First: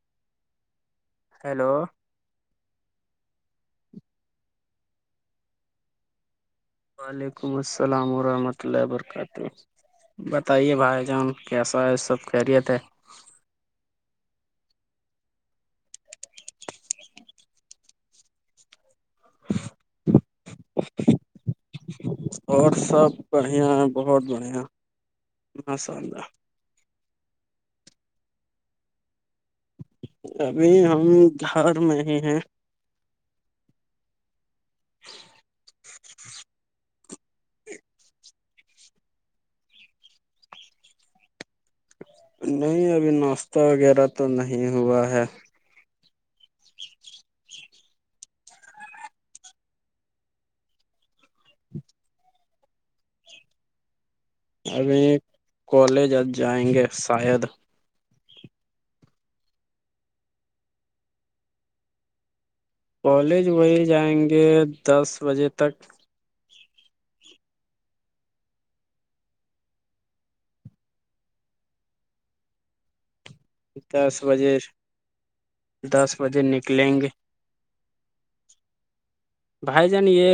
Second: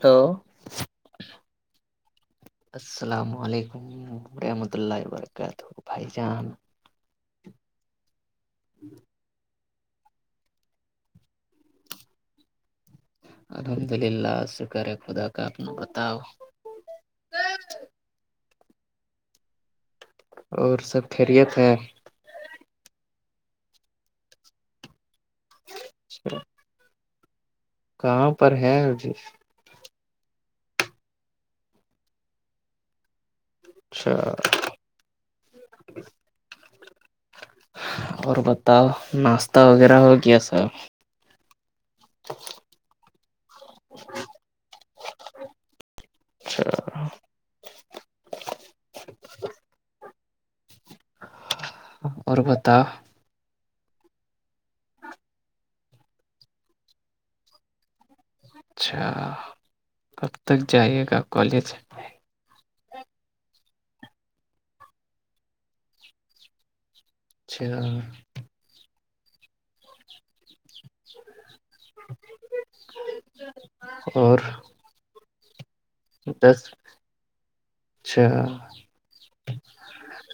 Hello [inaudible] hello السلام علیکمم رحمۃ اللہ وبرکاتہ بھائی جان وعلیکم السلام ورحمۃ اللہ وبرکاتہ بتائیے بھائی جان کیسا ہے سب خیریت ہے الحمد للہ شکر ہے خدا کا اپنا بتاؤ اور سب خیریت ہے اور سب بڑھیا ہے بہت بڑھیا مشء اللہ کہاں پر ہے اجی ابھی ہم گھر میں ہی ہیں اچھا اور بتاؤ ناشتہ وغیرہ ہو گیا سب نہیں ابھی ناشتہ وغیرہ تو نہیں ہوا ہے اچھا اور بتاؤ ابھی کالج آ جائیں گے شاید اچھا کب تک جائیے گا کالج کالج وہی جائیں گے دس بجے تک اچھا ج دس بجے دس بجے نکلیں گے اچھا بھائی جان یہ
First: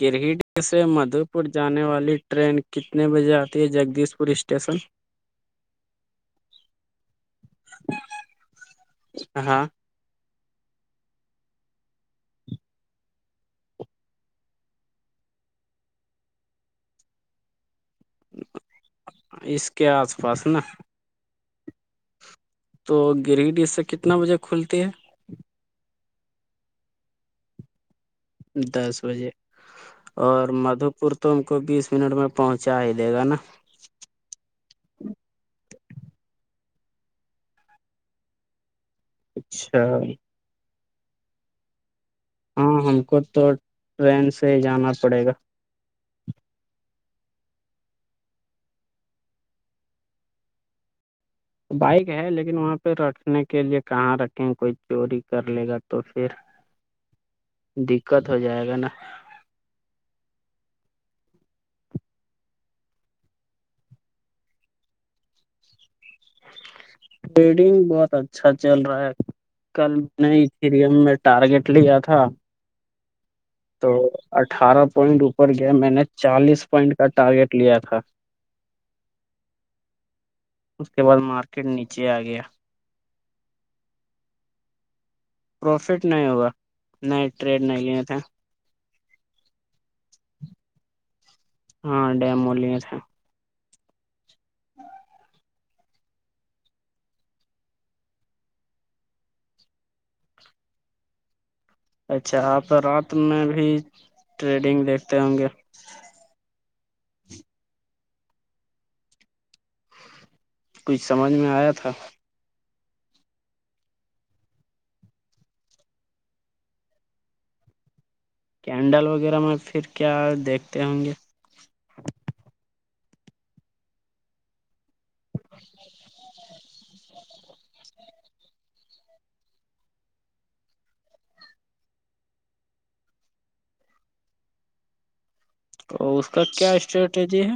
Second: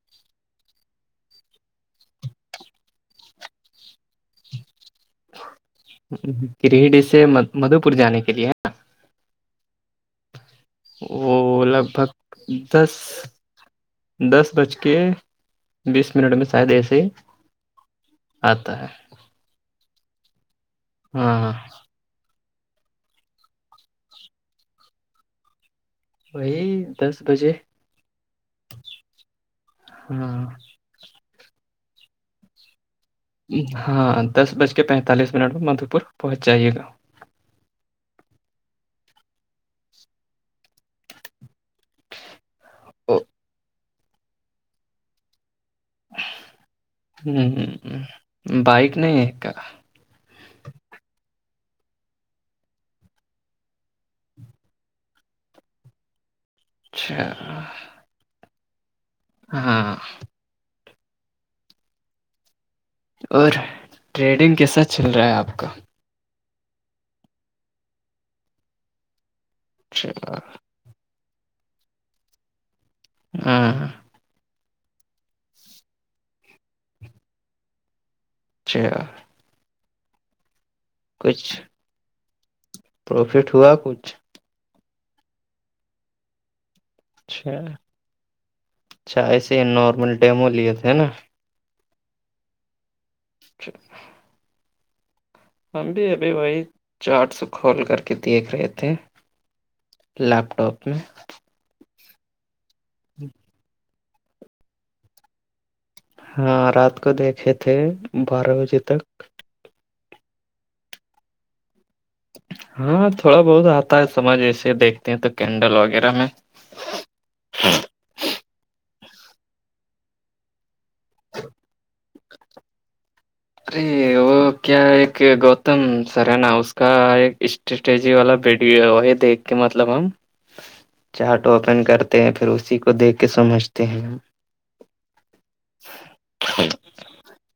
گرہٹ سے مدھو پور جانے والی ٹرین کتنے بجے آتی ہے جگدیش پلیس اسٹیشن [unintelligible] کرہڈی سے مدو پور جانے کے لیے ہ ہاں وہ لگ بھگ دس دس بج کے بیس منٹ میں شاید ایسے ہی آتا ہے اس کے آس پاس نا ہاں ہ تو گریڈ اس سے کتنا بجے کھلتی ہے وہی دس بجے دس بجے اور ہاں مادھو پور تم کو بیس منٹ میں پہنچا ہی دے گا نا ہاں دس بج کے پینتالیس منٹ میں مدھو پور پہنچ جائیے گا اچھا ہاں ہم کو ہ تو ٹرین سے ہی جانا پڑے گا ہ ہ بائک نہیں ہے کا بائک ہے لیکن وہاں پہ رکھنے کے لیے کہاں رکھیں کوئی چوری کر لے گا تو پھر [inaudible] اچھا دقت ہو جائے گا نا ہاں اور ٹریڈنگ کیسا چل رہا ہے آپ کا ریڈنگ بہت اچھا چل رہا ہے کل اچھا. نہیں سریم میں ٹارگیٹ لیا تھا ہاں تو اٹھارہ پوائنٹ اوپر گیا میں نے چالیس پوائنٹ کا ٹارگیٹ لیا تھا اچھا اس کے بعد کچھ مارکیٹ نیچے آ گیا پروفٹ ہوا کچھ پروفٹ نہیں ہوگا ن اچھا ٹریڈ نہیں لیے تھے اچھا ایسے نارمل ڈیمو لیے تھے نا ہاں ڈیم م لیے تھا اچھ ہم بھی ابھی وہی چارٹسو کھول کر کے دیکھ رہے تھے لیپٹاپ میں اچھا آپ رات میں بھی ٹریڈنگ دیکھتے ہوں گے ہاں رات کو دیکھے تھے بارہ بجے تک کچھ سمجھ میں آیا تھا ہاں تھوڑا بہت آتا ہے سمجھ ایسے دیکھتے ہیں تو کینڈل وغیرہ میں کینڈل وغیرہ میں پھر کیا دیکھتے ہوں گے ارے وہ کیا ایک گوتم سر ہے نا اس کا ایک اسٹریٹجی والا ویڈیو یہ دیکھ کے مطلب ہم چارٹ اوپن کرتے ہیں پھر اسی کو دیکھ کے سمجھتے ہیں تو اس کا کیا اسٹریٹجی ہے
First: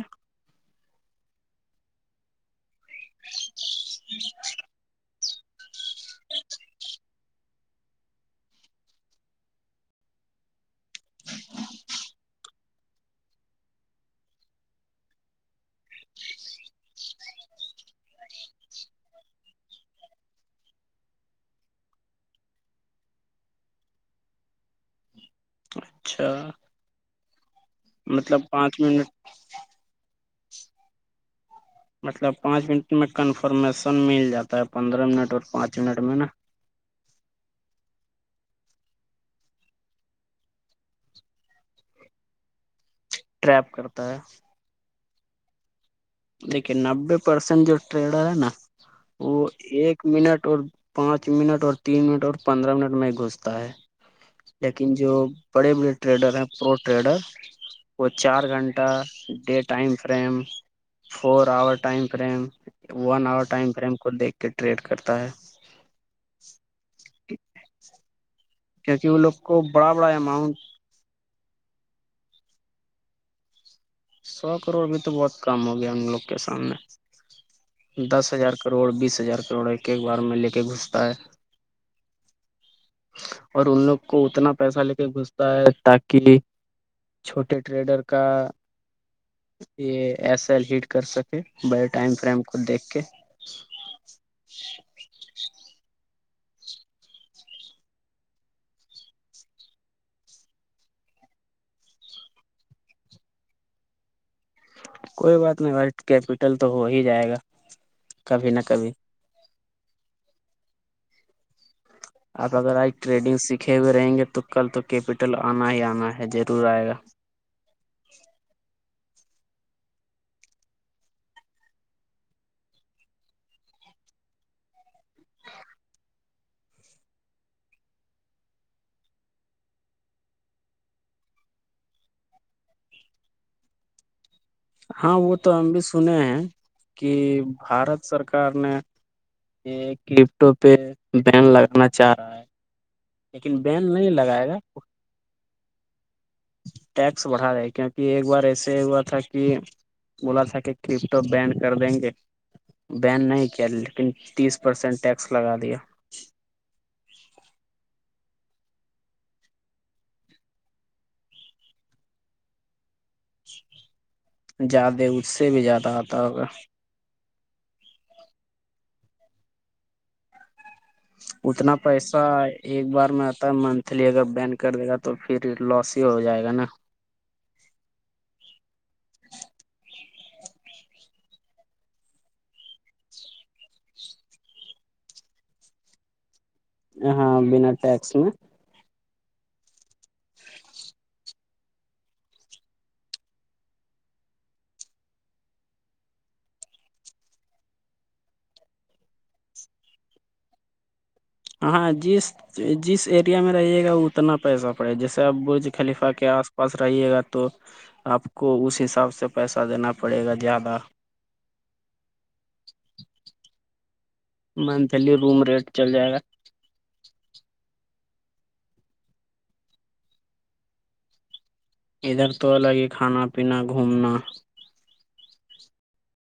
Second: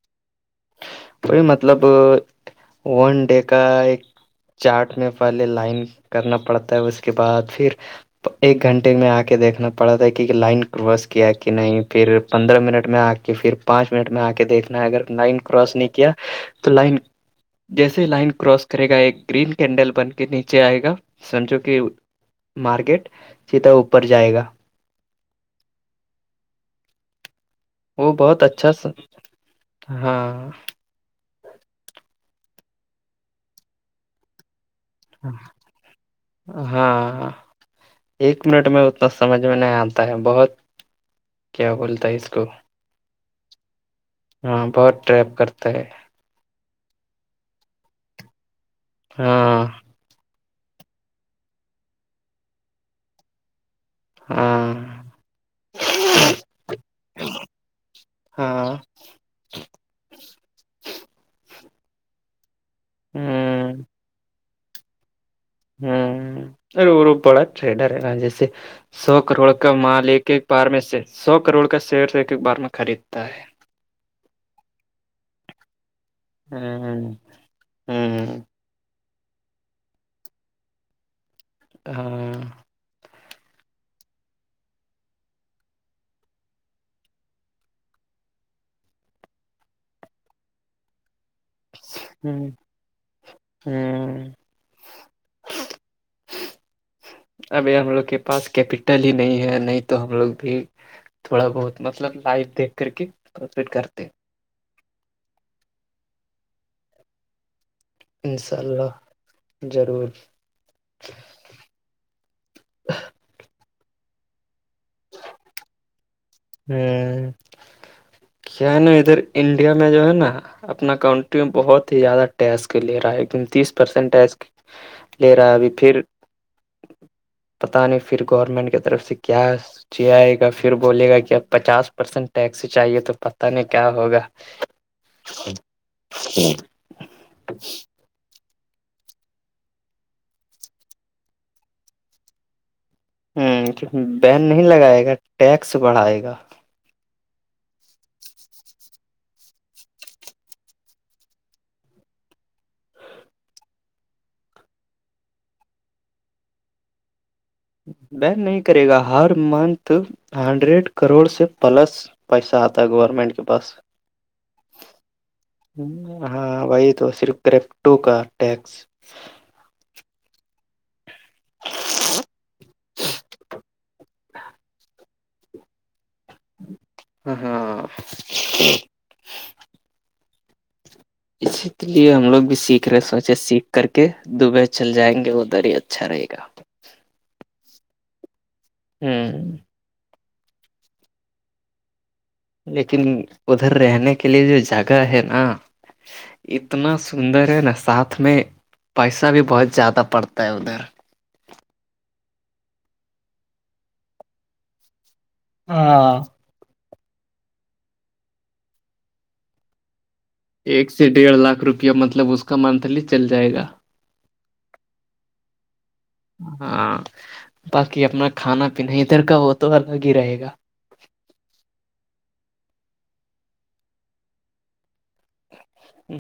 کوئی مطلب ون ڈے کا ایک چارٹ میں پہلے لائن کرنا پڑتا ہے اس کے بعد پھر ایک گھنٹے میں آ کے دیکھنا پڑا تھا کہ لائن کراس کیا کہ نہیں پھر پندرہ منٹ میں آ کہ پھر پانچ منٹ میں آ کے دیکھنا ہے اگر لائن کراس نہیں کیا تو لائن جیسے لائن کراس کرے گا ایک گرین کینڈل بن کے نیچے آئے گا سمجھو کہ مارکیٹ سیدھا اوپر جائے گا اچھا وہ بہت مطلب اچھا پانچ سا منٹ ہاں مطلب پانچ منٹ میں کنفرمیشن مل جاتا ہے پندرہ منٹ اور پانچ منٹ میں نا ہاں ایک منٹ میں اتنا سمجھ میں نہیں آتا ہے بہت کیا بولتا ہے اس کو ٹریپ کرتا ہے ہاں بہت ٹریپ کرتا ہے دیکھیے نبے پرسینٹ جو ٹریڈر ہے نا وہ ہاں ایک منٹ اور پانچ منٹ اور تین منٹ اور پندرہ منٹ میں گھستا ہے ہاں لیکن جو بڑے بڑے ٹریڈر ہیں پرو ٹریڈر وہ چار ہاں گھنٹہ day time frame four hour time frame one hour time ہوں فریم کو دیکھ کے ٹریڈ کرتا ہے ہمم ارے وہ بڑا ٹریڈر ہے رانجی سے کیونکہ سو وہ لوگ کروڑ کو کا بڑا مال بڑا ایک ایک اماؤنٹ بار میں سے سو کروڑ کا شیئر ایک ایک بار میں خریدتا ہے سو کروڑ بھی تو بہت کم ہو گیا ہم لوگ کے سامنے ہوں دس ہوں ہزار کا کروڑ بیس ہزار کروڑ ایک ایک بار میں لے کے گھستا ہے ہاں اور ان لوگ کو اتنا پیسہ لے کے گھستا ہے تاکہ چھوٹے ٹریڈر کا یہ ایس ایل ہیٹ کر سکتے بائی ٹائم فریم کو دیکھ کے ہمم [unintelligible] ابھی ہم لوگ کے پاس کیپیٹل ہی نہیں ہے نہیں تو ہم لوگ بھی تھوڑا بہت مطلب لائو دیکھ کر کے پروفٹ کرتے کوئی بات نہیں ب کیپٹل تو ہو ہی جائے گا ان کبھی شاء نہ اللہ کبھی ضرور آپ اگر آئی ٹریڈنگ سیکھے ہوئے رہیں گے تو کل تو کیپیٹل آنا ہی آنا ہے جی ہوں [unintelligible] کیا ہے نا ادھر انڈیا میں جو ہے نا اپنا کنٹری میں بہت ہی زیادہ ٹیکس لے رہا ہےیکن تیس پرسینٹ ٹیکس لے رہا ہے پھر پتا نہیں پھر گورنمنٹ کی طرف سے کیا سچ آئے گا پھر بولے گا کہ پچاس پرسینٹ ٹیکسی چاہیے تو پت نہیں کیا ہوگا ہاں وہ تو ہم بھی سنے ہیں کہ بھارت سرکار نے ایک لیپ ٹاپ پہ بین لگانا چاہ رہا ہے لیکن بین ہوں نہیں بین لگائے گا نہیں لگائے گا ٹیکس بڑھائے گا ٹیکس بڑھا رہے کیونکہ ایک بار ایسے ہوا تھا کہ بولا تھا کہ کرپٹو بینڈ کر دیں گے بین نہیں کیا لیکن تیس پرسینٹ ٹیکس لگا دیا ب نہیں کرے گا ہر منتھ ہنڈریڈ کروڑ سے پلس پیسہ آتا گورنمنٹ بس زیادہ اس سے بھی زیادہ آتا ہوگا ہاں وہی تو صرف کرے ٹوکا ٹیکس اتنا پیسہ ایک بار میں آتا ہے منتھلی اگر بین کر دے گا تو تو پھر لاس ہی ہو جائے گا نا ہاں ہاں اسی لیے ہم لوگ بھی سیکھ رہے سوچے سیکھ کر کے دبئی چل جائیں گے ادھرر ہی اچھا رہے گا ہاں بنا ٹیکس میں ہوں لیکن ادھر رہنے کے لیے جو جگہ ہے نا اتنا سندر ہے نا ساتھ میں پیسہ بھی بہت زیادہ پڑتا ہے ادھر ہاں جس جس ایریا میں رہیے گا اتنا پیسہ ے جیسے آپ برج خلیفہ ہاں کے آس پاس رہیے گا تو آپ کو اس حساب سے پیسہ دینا پڑے گا زیادہ ایک سے ڈیڑھ لاکھ روپیہ مطلب اس کا منتھلی چل جائے گا منتھلی روم ریٹ چل جائے گا ہاں باقی اپنا کھانا پینا ادھر کا وہ تو الگ ہی رہے گا ادھر تو الگ ہی کھانا پینا گھومنا [inaudible]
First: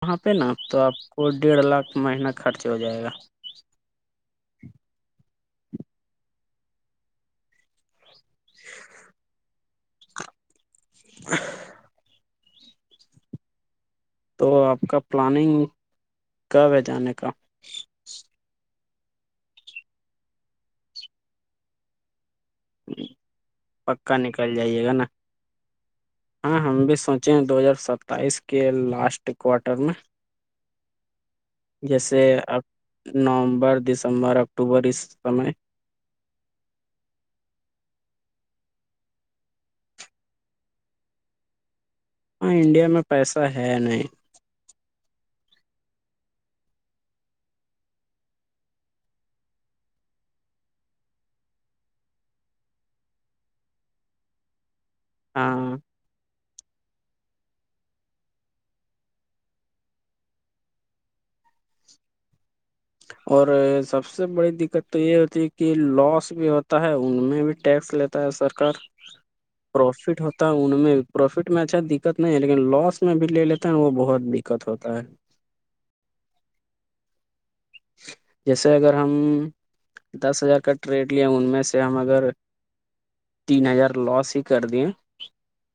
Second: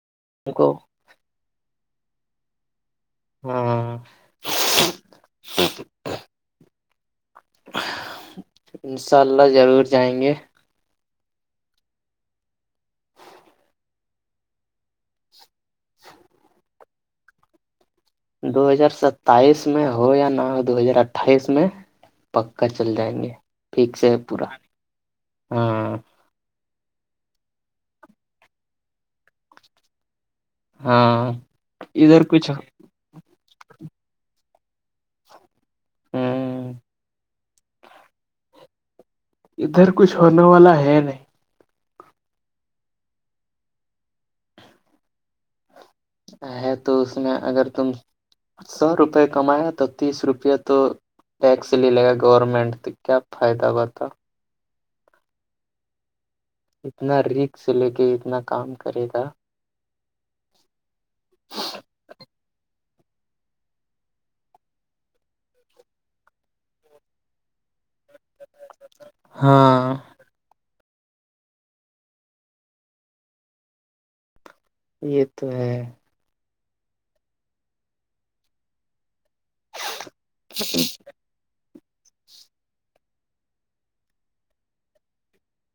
وہاں پہ نا ہم کو تو آپ کو ڈیڑھ لاکھ مہینہ خرچ ہو جائے گا ہاں ان شاء اللہ ضرور جائیں گے ا تو آپ کا پلاننگ [inaudible] ب جانے کا دو ہزار ستائیس میں ہو یا نہ ہو دو ہزار اٹھائیس میں پکا چل جائیں گے ٹھیک سے ہے پکا نکل پانی جائیے گا نا ہاں ہاں ہم بھی سوچے ہیں دو ہزار ستائیس کے لاسٹ کوارٹر میں ہاں جیسے ادھر کچھ نومبر دسمبر اکتوبر اس سمے ہاں ادھر کچھ ہونے والا ہے نہیں ہاں انڈیا میں پیسہ ہے نہیں ہے تو اس میں اگر تم سو روپے کمایا تو تیس روپے تو ٹیکس لے لے گا گورنمنٹ تو کیا فائدہ ہو تھا ہاں اتنا ریک سے لے کے اتنا کام کرے گا اور سب سے بڑی دقت تو یہ ہوتی ہے کہ لاس بھی ہوتا ہے ان میں بھی ٹیکس لیتا سرک ہاں پروفٹ ہوتا ان میں پروفٹ میں اچھا دقت نہیں ہے لیکن لاس میں بھی لے لیتا ن وہ بہت دقت ہوتا ہے یہ تو ہے جیسے اگر ہم دس ہزار کا ٹریٹ ل ان میں سے ہم اگر تین ہزار لاس ہی کر دیے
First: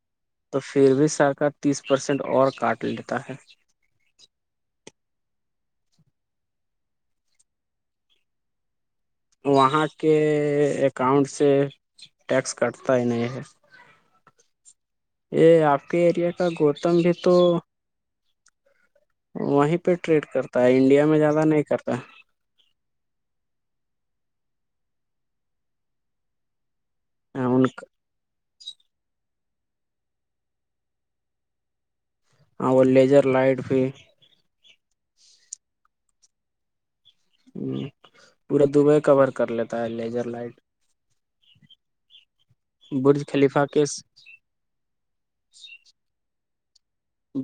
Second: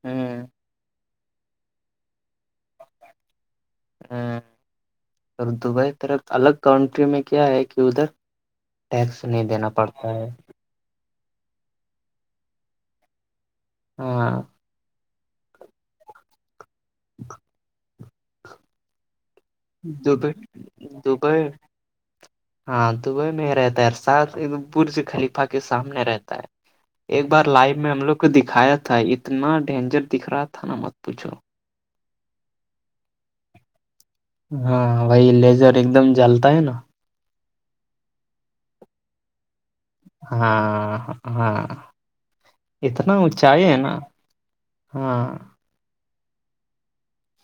ہاں تو پھر بھی سرکار تیس پرسینٹ اور کاٹ لیتا ہے ہاں اور دبئی طرف الگ کنٹری میں کیا ہے کہ ادھر ٹیکس نہیں دینا وہاں پڑتا کے ہے اکاؤنٹ سے ٹیکس کٹتا ہی نہیں ہے ہاں یہ آپ کے ایریا کا گوتم بھی تو وہیں پہ ٹریڈ دبئی کرتا ہے انڈیا میں دبئی زیادہ نہیں کرتا ہاں دبئی میں ہی رہتا ہےر سات ایک برج خلیفہ کے سامنے رہتا ہے ایک ہے۔ بار ان لائو میں ہم لوگ کو دکھایا تھا اتنا ڈینجر دکھ رہا تھا نا مت پوچھو ہ وہ لیزر لائٹ بھی ہاں وہی لیزر ایک دم جلتا ہے نا ہ پورا دب کور کر لیتا ہے لیزر لائٹ ہاں ہاں اتنا برج اونچائی خلیفہ ہے کے نا ہاں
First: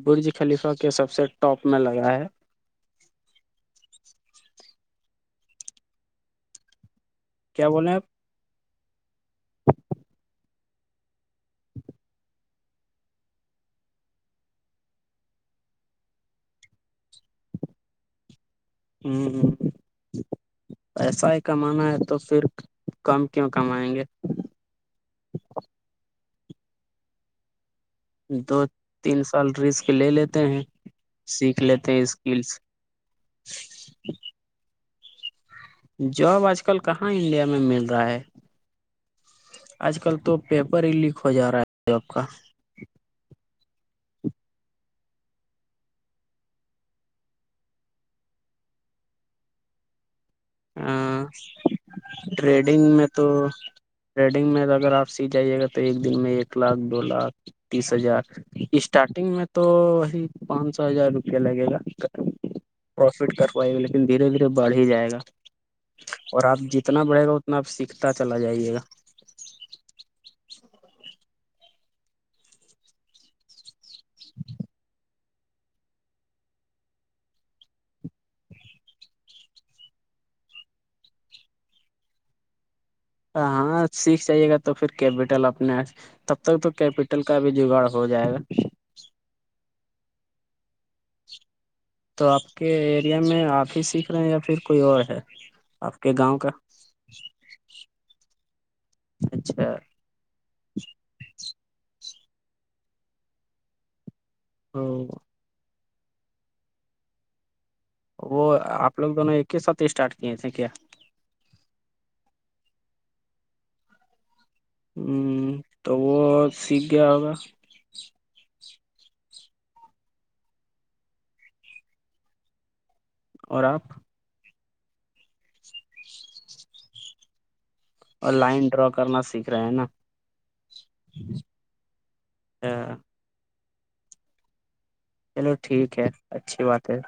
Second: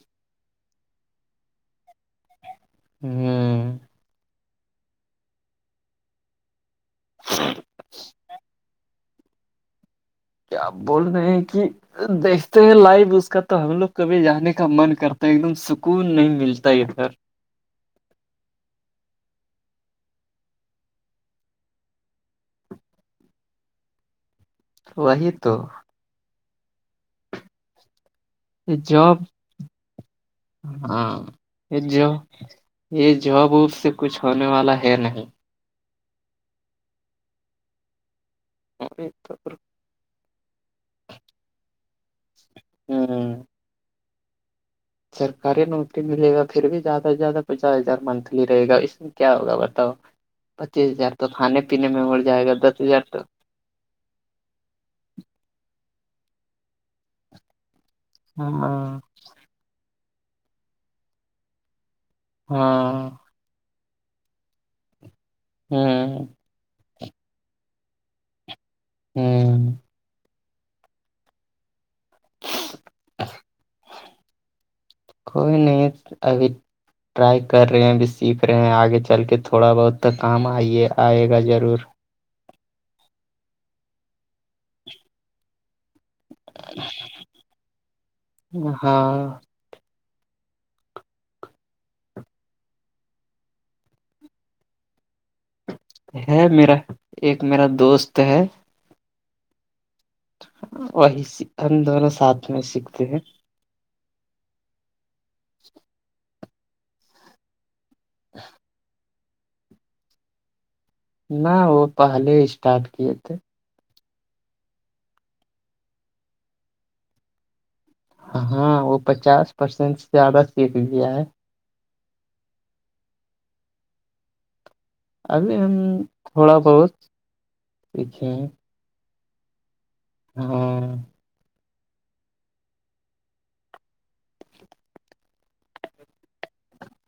برج خلیفہ کے سب سے ٹاپ میں لگا ہے ہاں کیا بولےیں آپ کیا بول رہے ہیں کہ دیک لائو اس کا تو ہم لوگ کبھی جانے کا من کرتا ایک دم سکون نہیں ملتا ادھر ہوں ہ پیسا ہی کمانا ہے تو پھر کم کیوں کمائیں گے تو وہی تو دو یہ تین جاب سال رسک لے لیتے ہیں ہاں سیکھ یہ لیتے ہیں جاب اسکلس یہ جاب ووب سے کچھ ہونے والا ہے نہیں جاب آج کل کہاں انڈیا میں مل رہا ہے اور تو آج کل تو پیپر ہی لیک ہو جا رہا ہے جاب کا ہاں سرکاری نوکری ملے گا پھر بھی زیادہ سے زیادہ پچاس ہزار منتھلی رہے گا اس کیا ہوگا بتاؤ پچیس ہ ہزار تو کھانے پینے میں مڑ جائے گا دس ٹریڈنگ ہزار میں تو تھریڈنگ میں اگر آپ سی جائیے گا تو ایک دن میں ایک لاکھ دو لاکھ تیس ہزار ہاں اسٹارٹنگ میں تو وہی پانچ سو ہزار روپیہ لگے گا ہاں پروفٹ کروائی گے لیکن دھیرے دھیرے بڑھ ہی جائے گا ہوں اور آپ جتنا بڑھے گا اتنا آپ سیکھتا چلا جائیے گا ہوں کوئی نہیں اب ٹرائی کر رہے ہیں بھی سیکھ رہے ہیں آگے چل کے تھوڑا بہت تو کام آئیے آئے گا ضرور ہاں سیس چاہے گا تو پھر کیپٹل اپنے تب تک تو کیپیٹل کا بھی جگاڑ ہو جائے گا ہاں تو آپ کے ایریا میں آپ ہی سیکھ رہے ہیں یا پھر کوئی اور ہے آپ کے گاؤں ہے کا میرا ایک میرا دوست ہے اچھا وہی ہم دونوں ساتھ میں سیکھتے ہیں تو وہ آپ لوگ دونوں ایک ہی ساتھ اسٹارٹ کیے تھے کیا نہ وہ پہلے اسٹارٹ کیے تھے ہوں تو وہ سیکھ گیا ہوگا ہاں وہ پچاس پرسینٹ سے زیادہ سیکھ گیا ہے اور آپ ابھی ہم تھوڑا بہت سیکھے اور ہیں لائن ڈرا کرنا سیکھ رہے ہیں نا ہاں اچ چلو ٹھیک ہے اچھی بات ہے